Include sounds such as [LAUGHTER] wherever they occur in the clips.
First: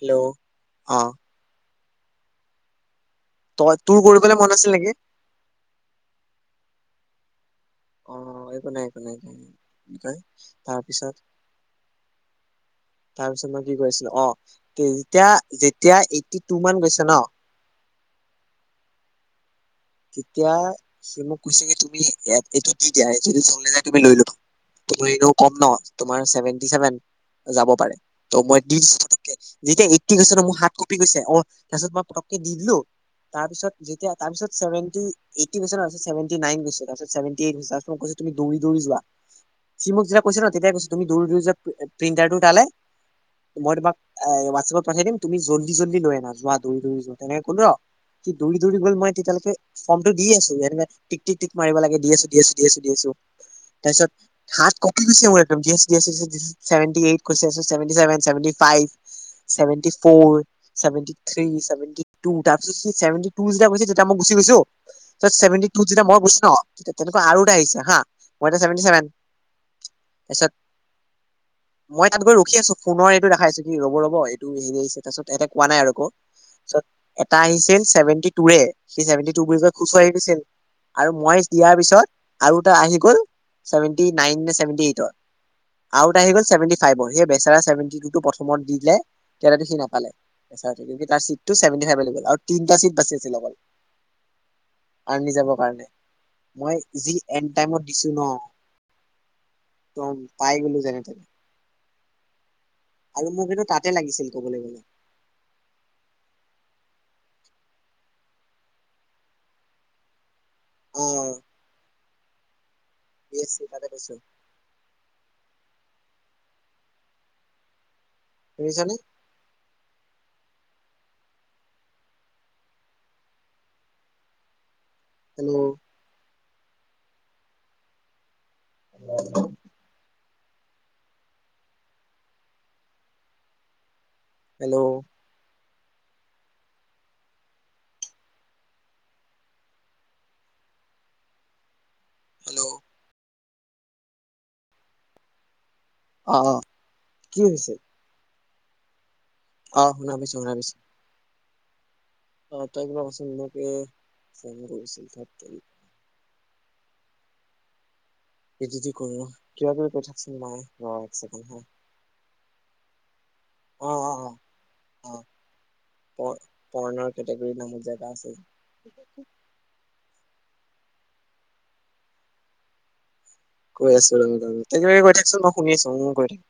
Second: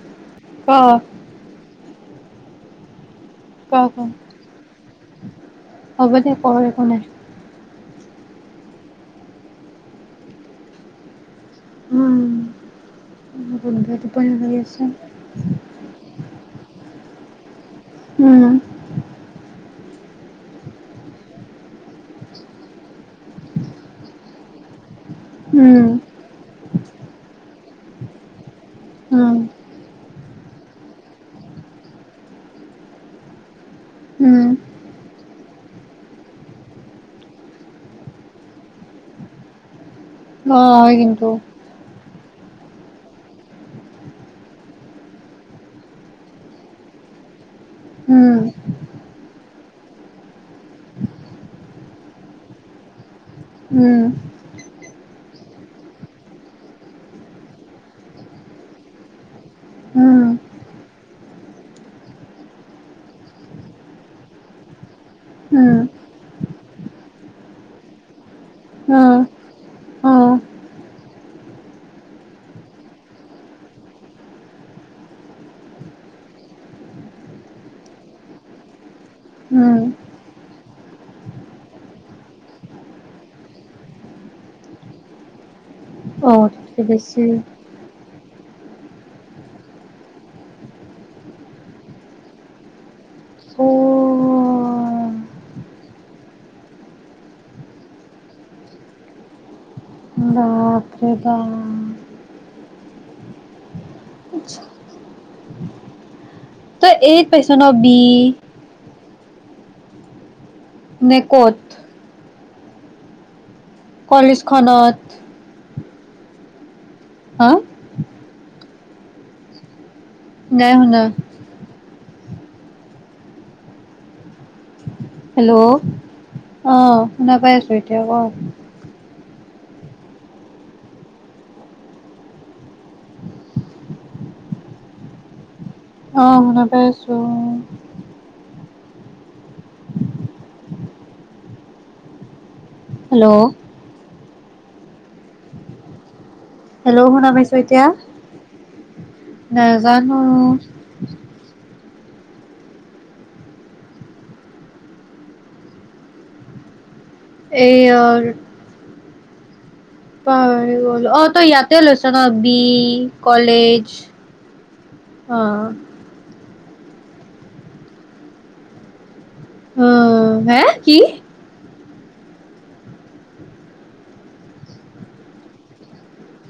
Hello অ। ক তই ক তোৰ কৰিবলৈ মন আছিল নেকি? হ'ব দে কৰ একো নাই। অ একো নাই একো নাই তই তাৰপিছত- উম তাৰপিছত মই কি গধুৰ কৰিছিলো অ টোপনি লাগি আছে। তেতিয়া- যেতিয়া এইটটি টো মান গৈছে ন- উম। তেতিয়া সি মোক কৈছে কি তুমি ইয়াত এইটো দি দিয়া যদি চলি যায় তুমি লৈ লবা। তোমাৰ এনেও কম ন উম তোমাৰ ছেভেনটি ছেভেন যাব পাৰে। ত মই দিছো পতকে উম যেতিয়া এইটটি হৈছে ন মোৰ হাত কপি গৈছে অ তাৰপিছত মই পটককে দি দিলো- তাৰপিছত যেতিয়া উম তাৰপিছত- ছেভেনতি এইটটি হৈছে ন ছেভেনতি নাইন দিছোঁ তাৰ পিছত ছেভেনতি এইত হৈছে তাৰ পিছত মোক কৈছে তুমি দৌৰি দৌৰি যোৱা। সি মোক যেতিয়াই কৈছ ন অ তেতিয়াই কৈছো হয় তুমি কিন্তু দৌৰি দৌৰি যোৱা প্ৰিণ্টাৰটো টালে। মই তোমাক এ হোৱাটছএপত পঠাই দিম তুমি জল্দি জল্দি লৈ আনা যোৱা দৌৰি দৌৰি যোৱা তেনেকে ক'লো ন। সি উম দৌৰি দৌৰি গ'ল মই তেতিয়ালৈকে- ফৰ্মটো দিয়ে আছো এনেক টিক টিক টিক মাৰিব লাগে দি আছো দি আছো দি আছো দি আছো। উম তাৰপিছত। হাত কপি গৈছে মোৰ একদম, গেছ গেছ হৈছে [UNINTELLIGIBLE] চেভেণ্টি এইট কৈছে, চেভেণ্টি চেভেন, চেভেণ্টি ফাইভ। চে উম four. Seventy three, seventy two, তাৰপাছত চাইছোঁ চেভেণ্টি টু যেতিয়া কৈছে তেতিয়া মই গুচি গৈছো। তাৰ পাছত চেভেণ্টি উম টুত যেতিয়া মই গৈছোঁ ন তেনেকুৱা আৰু এটা আহিছে হা মই এতিয়া চেভেণ্টি অ চেভেন। অ এচত। [UNINTELLIGIBLE] মই তাত গৈ ৰখি আছো, ফোনৰ এইটো দেখাই আছো, কি ৰ'ব ৰ'ব এইটো হেৰি আহিছে, তাৰপাছত এহেতে কোৱা নাই আৰু একো। চত এটা আহিছিল চেভেণ্টি টুৰে, সি চেভেণ্টি টু বুলি কৈ উম খুচহৈ আহি গৈছিল। আৰু মইজ দিয়াৰ পিছত আৰু এটা আহি গ'ল। চেভেণ্টি নাইন নে চেভেণ্টি এইটৰ, আৰু এটা অ আহি গ'ল চেভেণ্টি তাতকে ফাইভৰ বেছি সেই বেচেৰাই চেৱেন্তি টুটো প্ৰথ থমত দি দিলে, তেতিয়া টো সি নাপালে। [UNINTELLIGIBLE] কি তাৰ চিটটো চেভেণ্টি ফাইভে লৈ গ'ল আৰু তিনিটা চিট বাচি আছিল অকল। অ আৰ্মি যাবৰ কাৰণে, মই যি এন টাইমত দিছো ন তম, পাই গলো। যেনে তেনে সেইটা অ' আৰু মোৰ কিন্তু তাতে লাগিছিল ক'বলে গ'লে। তই এইট পাইছ ন বি অ নে ক'ত? বি এছ চি তাতে পাইছো কলেজখনত। হা? শুনিছানে? নাই শুনা। হেল্ল', অ', শুনা পাই আছোঁ, এতিয়া ক [UNINTELLIGIBLE] হেল্ল'। অ', শুনা পাই আছো। হেল্ল'। হেল্ল'। অ' হেল্ল', শুনা কি পাইছ হৈছে এতিয়া, অ শুনা নাজানো। পাইছো শুনা পাইছো অ', তই কিবা ক' চুন মোক এই ফোন কৰিছিল ধেত তেৰি। এই য়ৰ এ, যি টি কৰো, কিবা কিবি কৈ থাক। পাহৰি গলোঁ, অ', তই ইয়াতে লৈছ ন বি অ কলেজ অ অ' প-পৰ্ণৰ কেটেগৰীত নামত জেগা আছে যে। অ', হে কি? কৈ আছো [UNINTELLIGIBLE] তই কিবা কিবি কৈ থাকচোন, মই শুনি আছো ও ও কৈ থাক।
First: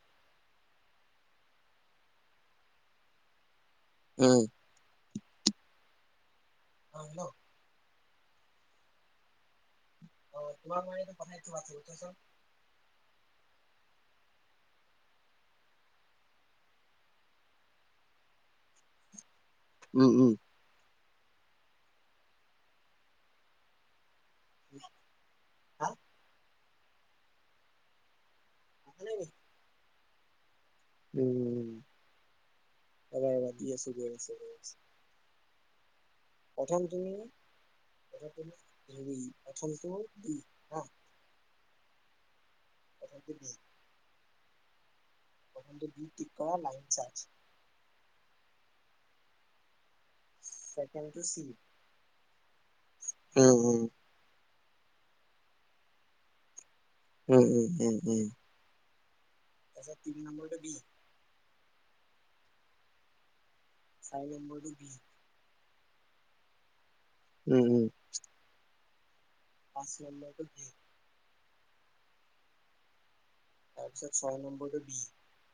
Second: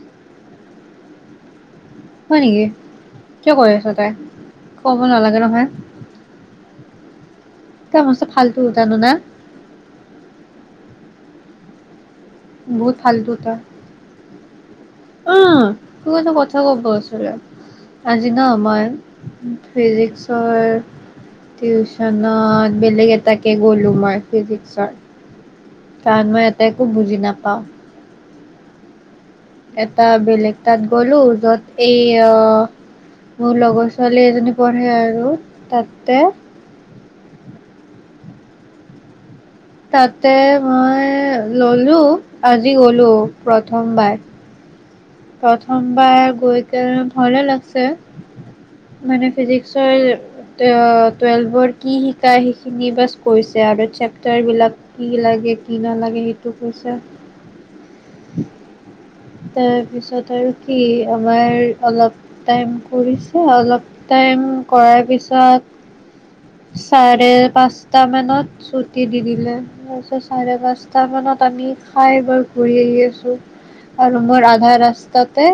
হয় নেকি, কিয় কৰি আছ তই, উম ক'ব নালাগে নহয়। অ', হেল্ল' এটা মস্ত ফালটো উঠানো না। অ', তোমাৰ মই এইতো পথাই দিছোঁ হোৱাটছএপত চোৱা চুন। বহুত ফালটো তই। অঁ' তোক এটা কথা কব আছিলে, আজি ন মই- উম উম ফিজিক্সৰ- টিউচনত বেলেগ এটাকে গ'লো মই ফিজিক্সত। হাঁ' কাৰণ মই ইয়াত একো বুজি নাপাওঁ। কোন ফালে গলি? এটা বেলেগ- তাত গ'লো য'ত উম এই ৰবা আহ ৰবা মোৰ দি আছো লগৰ গৈ ছোৱালী আছো গৈ এজনী আছো পঢ়ে আৰু- তাতে, - প্ৰথম তুমি প্ৰথম তুমি- প্ৰথমটো বি তাতে হা মই ললো আজি গলো প্ৰথমটো বি প্ৰথমবাৰ। প্ৰথমটো বি প্ৰথমবাৰ টিক কৰা গৈ লাইন কেনে চাৰ্জ ভালে লাগিছে, মানে ফিজিক্সৰ- অ ছেকেণ্ডটো চি টোৱেলভৰ কি শিকায় সেইখিনি বাচ উম কৈছে উম আৰু চেপটাৰ বিলাক। কি লাগে কি নালাগে সেইটো কৈছে আও। উম উম উম উম'। তিনি তাৰপিছত আৰু নম্বৰটো বি কি আমাৰ অলপ টাইম কৰিছে অলপ- চাৰি টাইম নম্বৰটো বি কৰাৰ পিছত চাৰে উম উম পাঁচটা মানত- ছুটী দি দিলে, পাঁচ তাৰপিছত নম্বৰটো চাৰে বি পাঁচটা মানত আমি খাই বৈ ঘূৰি আহি আছো। তাৰপিছত আৰু ছয় মোৰ আধা নম্বৰটো বি ৰাস্তাতে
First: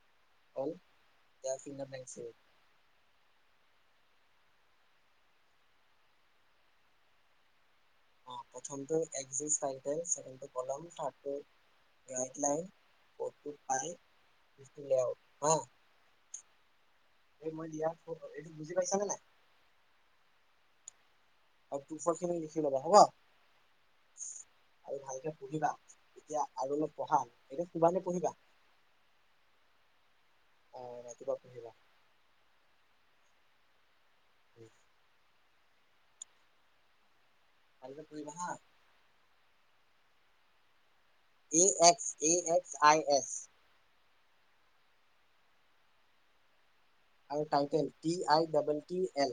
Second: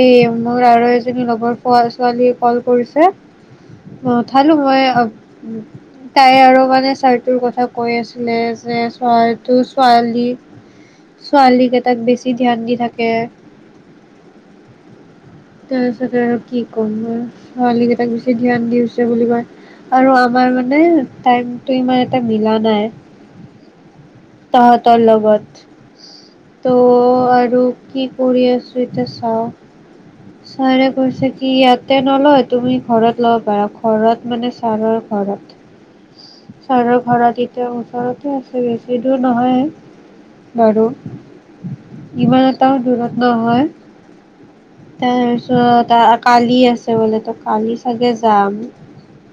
এই- মোৰ হ'ল আৰু এজনী লগৰ ইয়াৰ পঢ়া ফিংগাৰ লাইন চেভ ছোৱালীয়ে কল কৰিছে- নোঠালো মই তাই আৰু মানে ছাৰ তোৰ কথা কৈ আছে। অ মানে যে প্ৰথমটো এক্সিছ ছোৱালীটো টাইটেল ছোৱালী ছেকেণ্ডটো কলম থাৰ্ডটো ছোৱালী গেটাক বেছি- ধ্যান দি থাকে [UNINTELLIGIBLE] তাৰপিছত আৰু কি ক'ম হয়, এই মই দিয়া ছোৱালী গেটাক বেছি এইটো ধ্যান বুজি পাইছানে দিছে নাই বুলি কয়। আৰু আমাৰ মানে টাইমটো আৰু টু ইমান ফৰ এটা খিনি মিলা লিখি ল'বা নাই। হ'ব আৰু তাহঁতৰ ভালকে লগত। পঢ়িবা এতিয়া আৰু ত' অলপ পঢ়া আৰু এতিয়া শুবা নে কি পঢ়িবা কৰি আছো- ছোতে চাওঁ- অ ছাৰে কৈছে ৰাতিপুৱা কি পঢ়িবা ইয়াতে নলয় তুমি ঘৰত লব পাৰা। ঘৰত মানে ছাৰৰ ঘৰত, ছাৰৰ ঘৰত এ- এতিয়া ভালকে পঢ়িবা ওচৰতে হা আছে বেছি দূৰ নহয় বাৰু। এ এক্স এ ইমান এক্স এটা আই দূৰত এছ নহয়। তাৰপিছত আ আ কালি আছে। ত বোলে তো আৰু কালি টাইটেল চাগে টি আই যাম। ডাবল টি এল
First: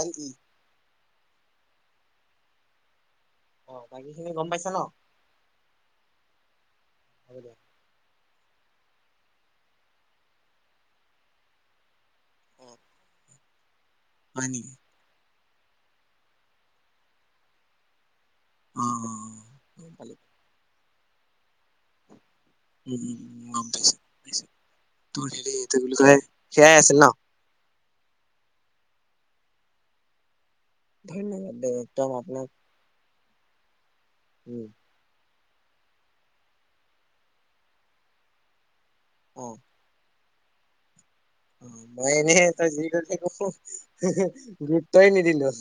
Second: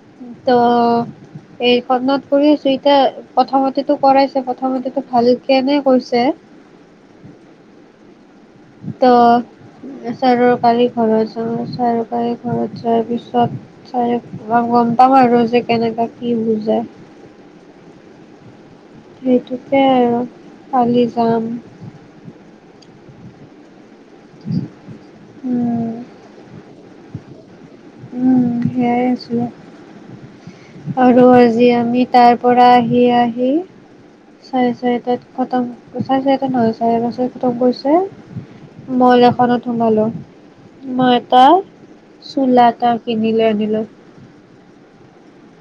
এল ই এইখনত পঢ়ি চুইটাৰ- অ প্ৰথমতেতো বাকী খিনি কৰাইছে গম পাইছা ন প্ৰথমতেতো ভাল কেনে কৈছে। হ'ব দিয়া। ত' চাৰৰ কালি ঘৰত যাম চাৰ কালি ঘৰত যোৱাৰ পিছত- ছাৰক হয় নেকি গম পাম আৰু যে, কেনেকা কি বুজায়? অ অ সেইটোতে গম পালো আৰু কালি যাম। উম উম' গম পাইছো পাইছো, তোৰ হেৰি কি উম বুলি কয় সেয়াই আছিল ন। উম' সেয়াই আছিলে। আৰু ধন্যবাদ দে আজি আমি একদম তাৰ আপোনাক পৰা আহি আহি- উম চাৰে চাৰিটাত খতম চাৰে চাৰিটাত নহয়, চাৰেটা পাঁচটাট খতম কৰিছে। অ মইলাখনত সোমালো। মই এটা অ মই এনে তই চোলা যি এটা কৰি থাক কিনিলৈ আনিলো। গুৰুত্বই নিদিলে।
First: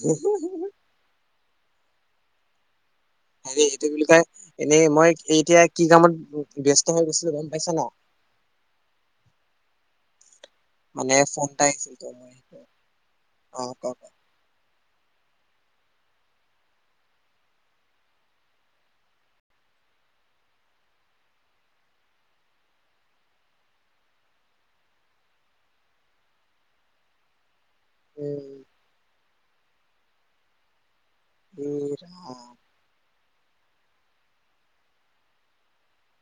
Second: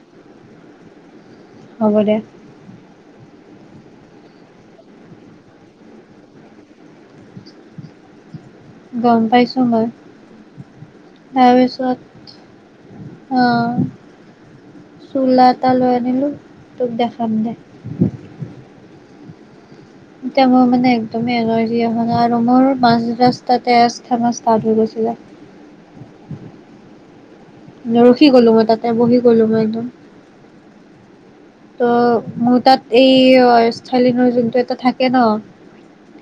হ'ব দে। হেৰি এইটো বুলি কয় এনেই মই এতিয়া কি কামত ব্যস্ত হৈ গৈছিলো গম পাইছা না? গম পাইছো মই। মানে ফোন এটা আহিছিল তাৰপিছত ত' মই আহ অ' ক ক। চোলা এটা লৈ আনিলো তোক দেখাম দে। এতিয়া মোৰ মানে একদমেই এনাৰ্জি অহা নাই আৰু মোৰ মাজ ৰাস্তাতে ষ্ঠেমা ষ্টাৰ্ট হৈ গৈছিলে। ৰখি গ'লোঁ উম, মই তাতে বহি গ'লোঁ মই একদম। এই ত' ৰাম মোৰ তাত এই অ' এস্থালিনৰ যোনটো এটা থাকে ন।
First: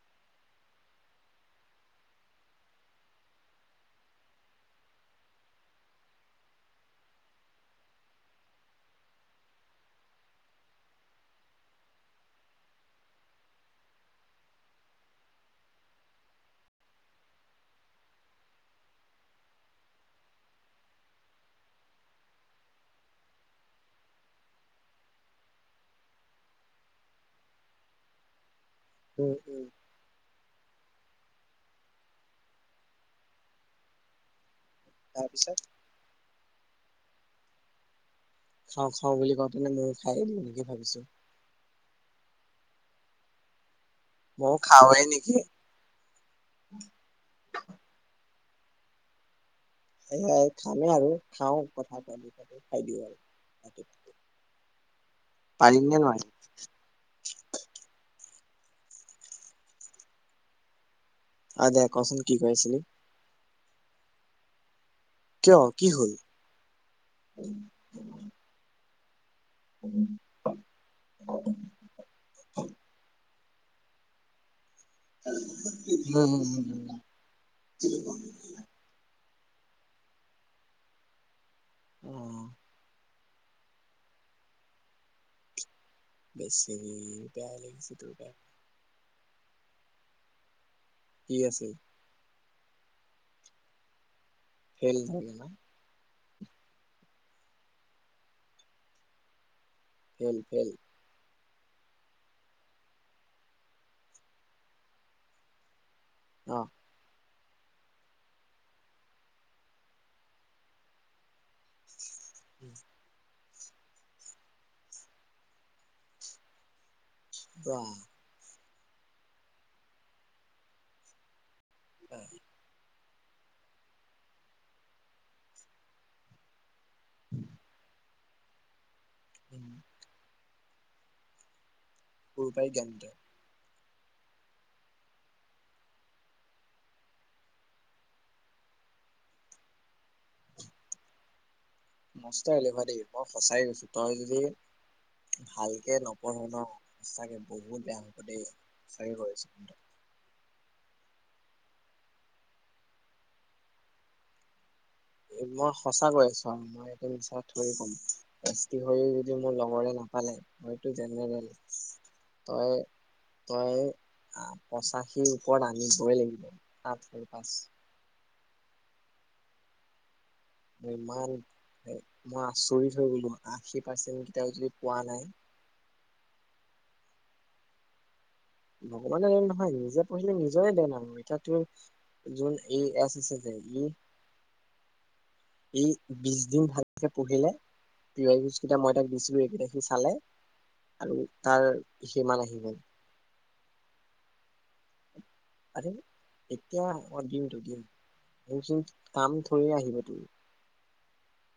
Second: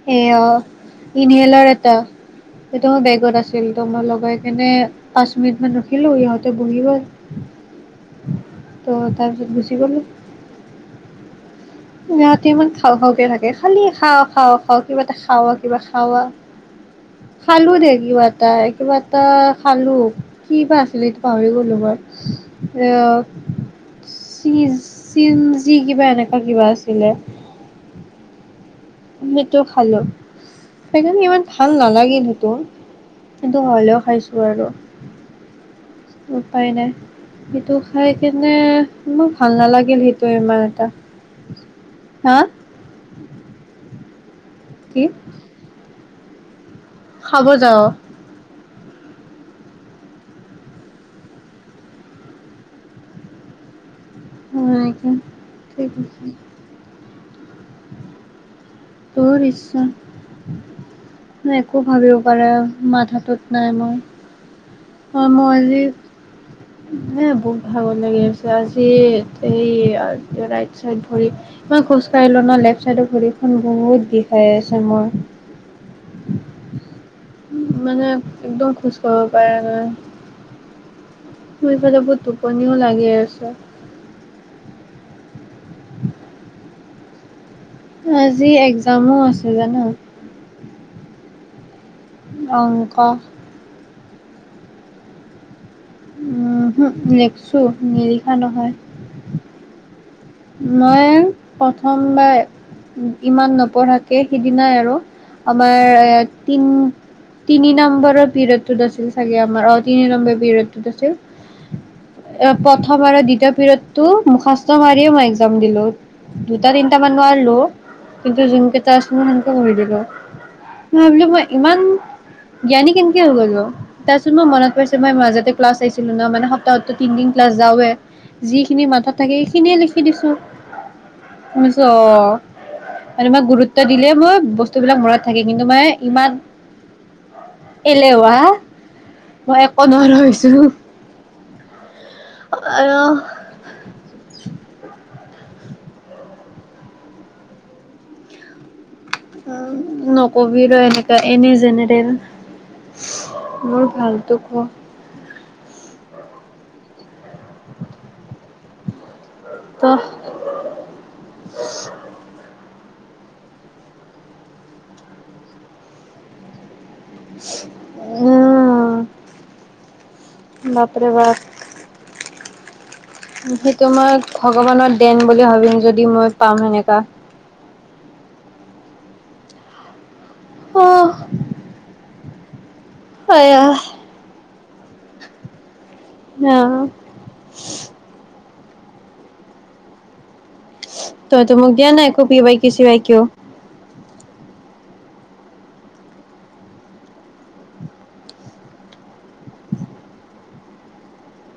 সেয়া ইনহেলাৰ এটা। সিটো বেগত আছিল ত' মই লগাই কেনে পাঁচ মিনিট মান ৰখিলোঁ সিহঁতে বহি গ'ল। ত' তাৰপিছত গুচি গ'লোঁ। সিহঁতে ইমান খাওঁ খাওঁকে থাকে। খালি খাওঁ খাওঁ খাওঁ কিবা এটা খাওঁ আৰু কিবা খাওঁ আৰু। খালোঁ দে কিবা এটা কিবা এটা খালোঁ। কিবা আছিলে সিটো পাহৰি গ'লোঁ মই অ' চিজ চিমঞ্জি কিবা এনেকুৱা কিবা আছিলে। উম, সেইটো উম, খালোঁ। সেইকাৰণে ইমান ভাল নালাগিল সেইটো, কিন্তু হ'লেও খাইছোঁ আৰু। তাৰপিছত? উপায় নাই। সেইটো খাই কেনে খাওঁ খাওঁ মোৰ বুলি ভাল কওঁতেনে ময়ো নালাগিল খাই সেইটো দিওঁ নেকি ইমান এটা। ভাবিছো। হা? ময়ো খাৱে কি নেকি? খাব যাৱ? সেয়াই খামেই আৰু খাওঁ কথা পাতি পাতি খাই দিওঁ আৰু পাতি পাতি। হয় নেকি, ঠিক আছে। বহুত ইচ্ছা মই অ', একো দে ভাবিব কচোন কি পাৰা কৈ আছিলি? মাথাটোত নাই মই। অ', মই কিয় আজি কি হ'ল? এ বহুত ভাগৰ লাগি আছে আজি সেই অ' ৰাইট চাইড ভৰি মই খোজ কঢ়িলোঁ ন লেফ্ট চাইডৰ ভৰিখন বহুত বিষাই আছে মোৰ। [INAUDIBLE] মানে একদম খোজ কঢ়িব পাৰা নাই। মোৰ এইফালে বহুত অ', টোপনিও লাগে আছে। বেচেৰি বেয়াই লাগিছে। তোৰ গাত। আজি একজামো আছে জান! কি আছে? অংক। ফেইল চাগে ন? উহো, লেখছোঁ নিলিখা নহয়। ফেল ফেল মইয়ে প্ৰথমবাৰ ইমান নপঢ়াকে সিদিনাই আৰু আমাৰ ইয়াত তিন অ'। তিনি নম্বৰৰ পিৰিয়ডতটোত আছিল চাগে আমাৰ অ' তিনি নম্বৰ পিৰিয়ডতটোত আছিল। [INAUDIBLE] প্ৰথম আৰু দ্বিতীয় পিৰিয়ডটো মুখষ্ট মাৰিয়ে মই একজাম দিলো। দুটা তিনটামান নোৱাৰিলোঁ। বাহ, কিন্তু যোনকেইটা আছিল। মই সেনকে কৰি দিলোঁ। মই ভাবলোঁ মই ইমান [UNINTELLIGIBLE] জ্ঞানী কেনকে হৈ গ'লনো তাৰপিছত মই মনত পৰিছে। মই মাজতে ক্লাছ আহিছিলোঁ ন মানে সক তাৰপিছত তিনদিন ক্লাছ যাওঁয়ে যিখিনি মাথাত থাকে। সি উম, সিখিনিয়ে লিখি দিছোঁ। শুনিছোঁ অ, সৰুৰ পৰাই জ্ঞান তই মানে মই গুৰুত ত', দিলে মই বস্তুবিলাক মনত থাকে। কিন্তু মই ইমান এলেহুৱা মই একো নোৰা হৈছোঁ। নষ্ট হলি ভাইটী আৰু মই সঁচাই কৈছোঁ তই যদি ভালকে নপঢ় ন, সঁচাকে বহুত বেয়া হ'ব দেই। সঁচাকে কৈ আছো অ', নকবি ৰ এনেকুৱা এনে জেনেৰেল মোৰ ভালটো কোৱা মই সঁচা আছো আৰু মই এইটো নিচ থৰি পম্তি হৈ [UNINTELLIGIBLE] মোৰ ত লগৰে নাপালে হয়তো জেনেৰেল তই তই পঁচাশীৰ ওপৰত আনি দই লাগিব। তাত উম', বাপৰে ইমান বাপ মই আচৰিত হৈ গলো আশী সেইটো মই পাৰ্চেন্ট কিতাপ যদি ভগৱানৰ পোৱা দেন নাই। বুলি ভাবিম যদি মই পাম এনেকা ভগৱানে দেন নহয়। নিজে পঢ়িলে নিজৰে দেন অহ আৰু এতিয়া যোন এই যে আয়া ই ই বিশ দিন ভালকে পঢ়িলে। [UNINTELLIGIBLE] কেইটা মই তাক দিছিলো। এইকেইটা সি চালে। আৰু তইতো তাৰ মোক দিয়া নাই। একো পি সিমান বাই আহি গ'ল কিচি বাই কিয়ও। আৰে এতিয়া মই দিমতো দিমচোন কাম থৰিয় আহিব তোৰ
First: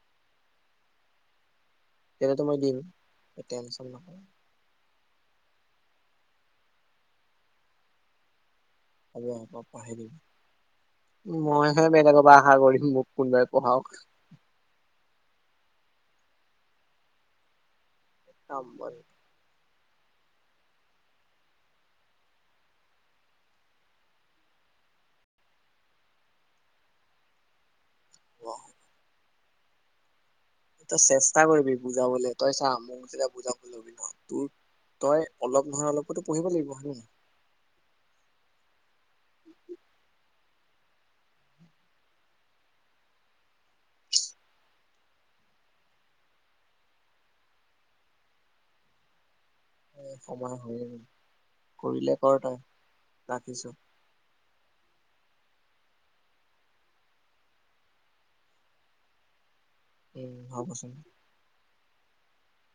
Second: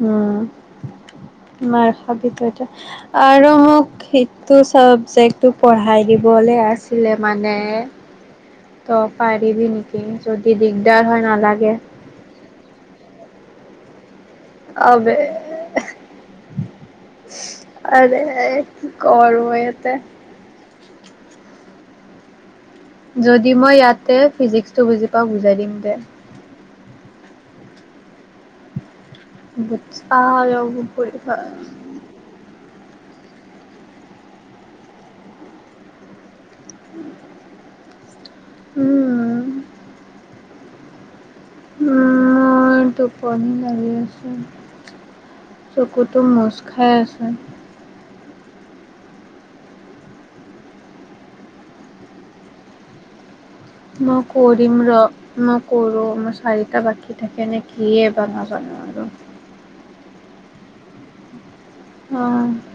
উম', মাৰ খাবি তেতিয়াতো তই মই এতিয়া দিম আৰু টেনচন মোক নকৰা সে তোৰ চাবজেক্টটো পঢ়াই দিবলৈ আছিলে, মানে তই আৰু আকৌ পাৰিবি পঢ়াই নেকি যদি দিগদাৰ হয়, নালাগে। বেলেগ বা আশা কৰিম মোক কোনোবাই পঢ়াওক আবে আৰে কি কৰোঁ ইয়াতে যদি মই ইয়াতে ফিজিক্সটো বুজি পাওঁ। বুজাই দিম দে। অ', [UNINTELLIGIBLE] ত', চেষ্টা কৰিবি। বুজাবলে তই চা মোক যেতিয়া বুজাবলৈ লবি ন তোৰ তই অলপ নহয় অলপ উম', মই টোপনি লাগি আছোঁ। চকুটো মোজ খাই আছে। সময় হয়, কৰিলে কৰ তই ৰাখিছো। মই কৰিম ৰ মই কৰো মোৰ চাৰিটা বাকী থাকে নে, কিয়ে বা নাজানো আৰু উম', হ'বচোন অ',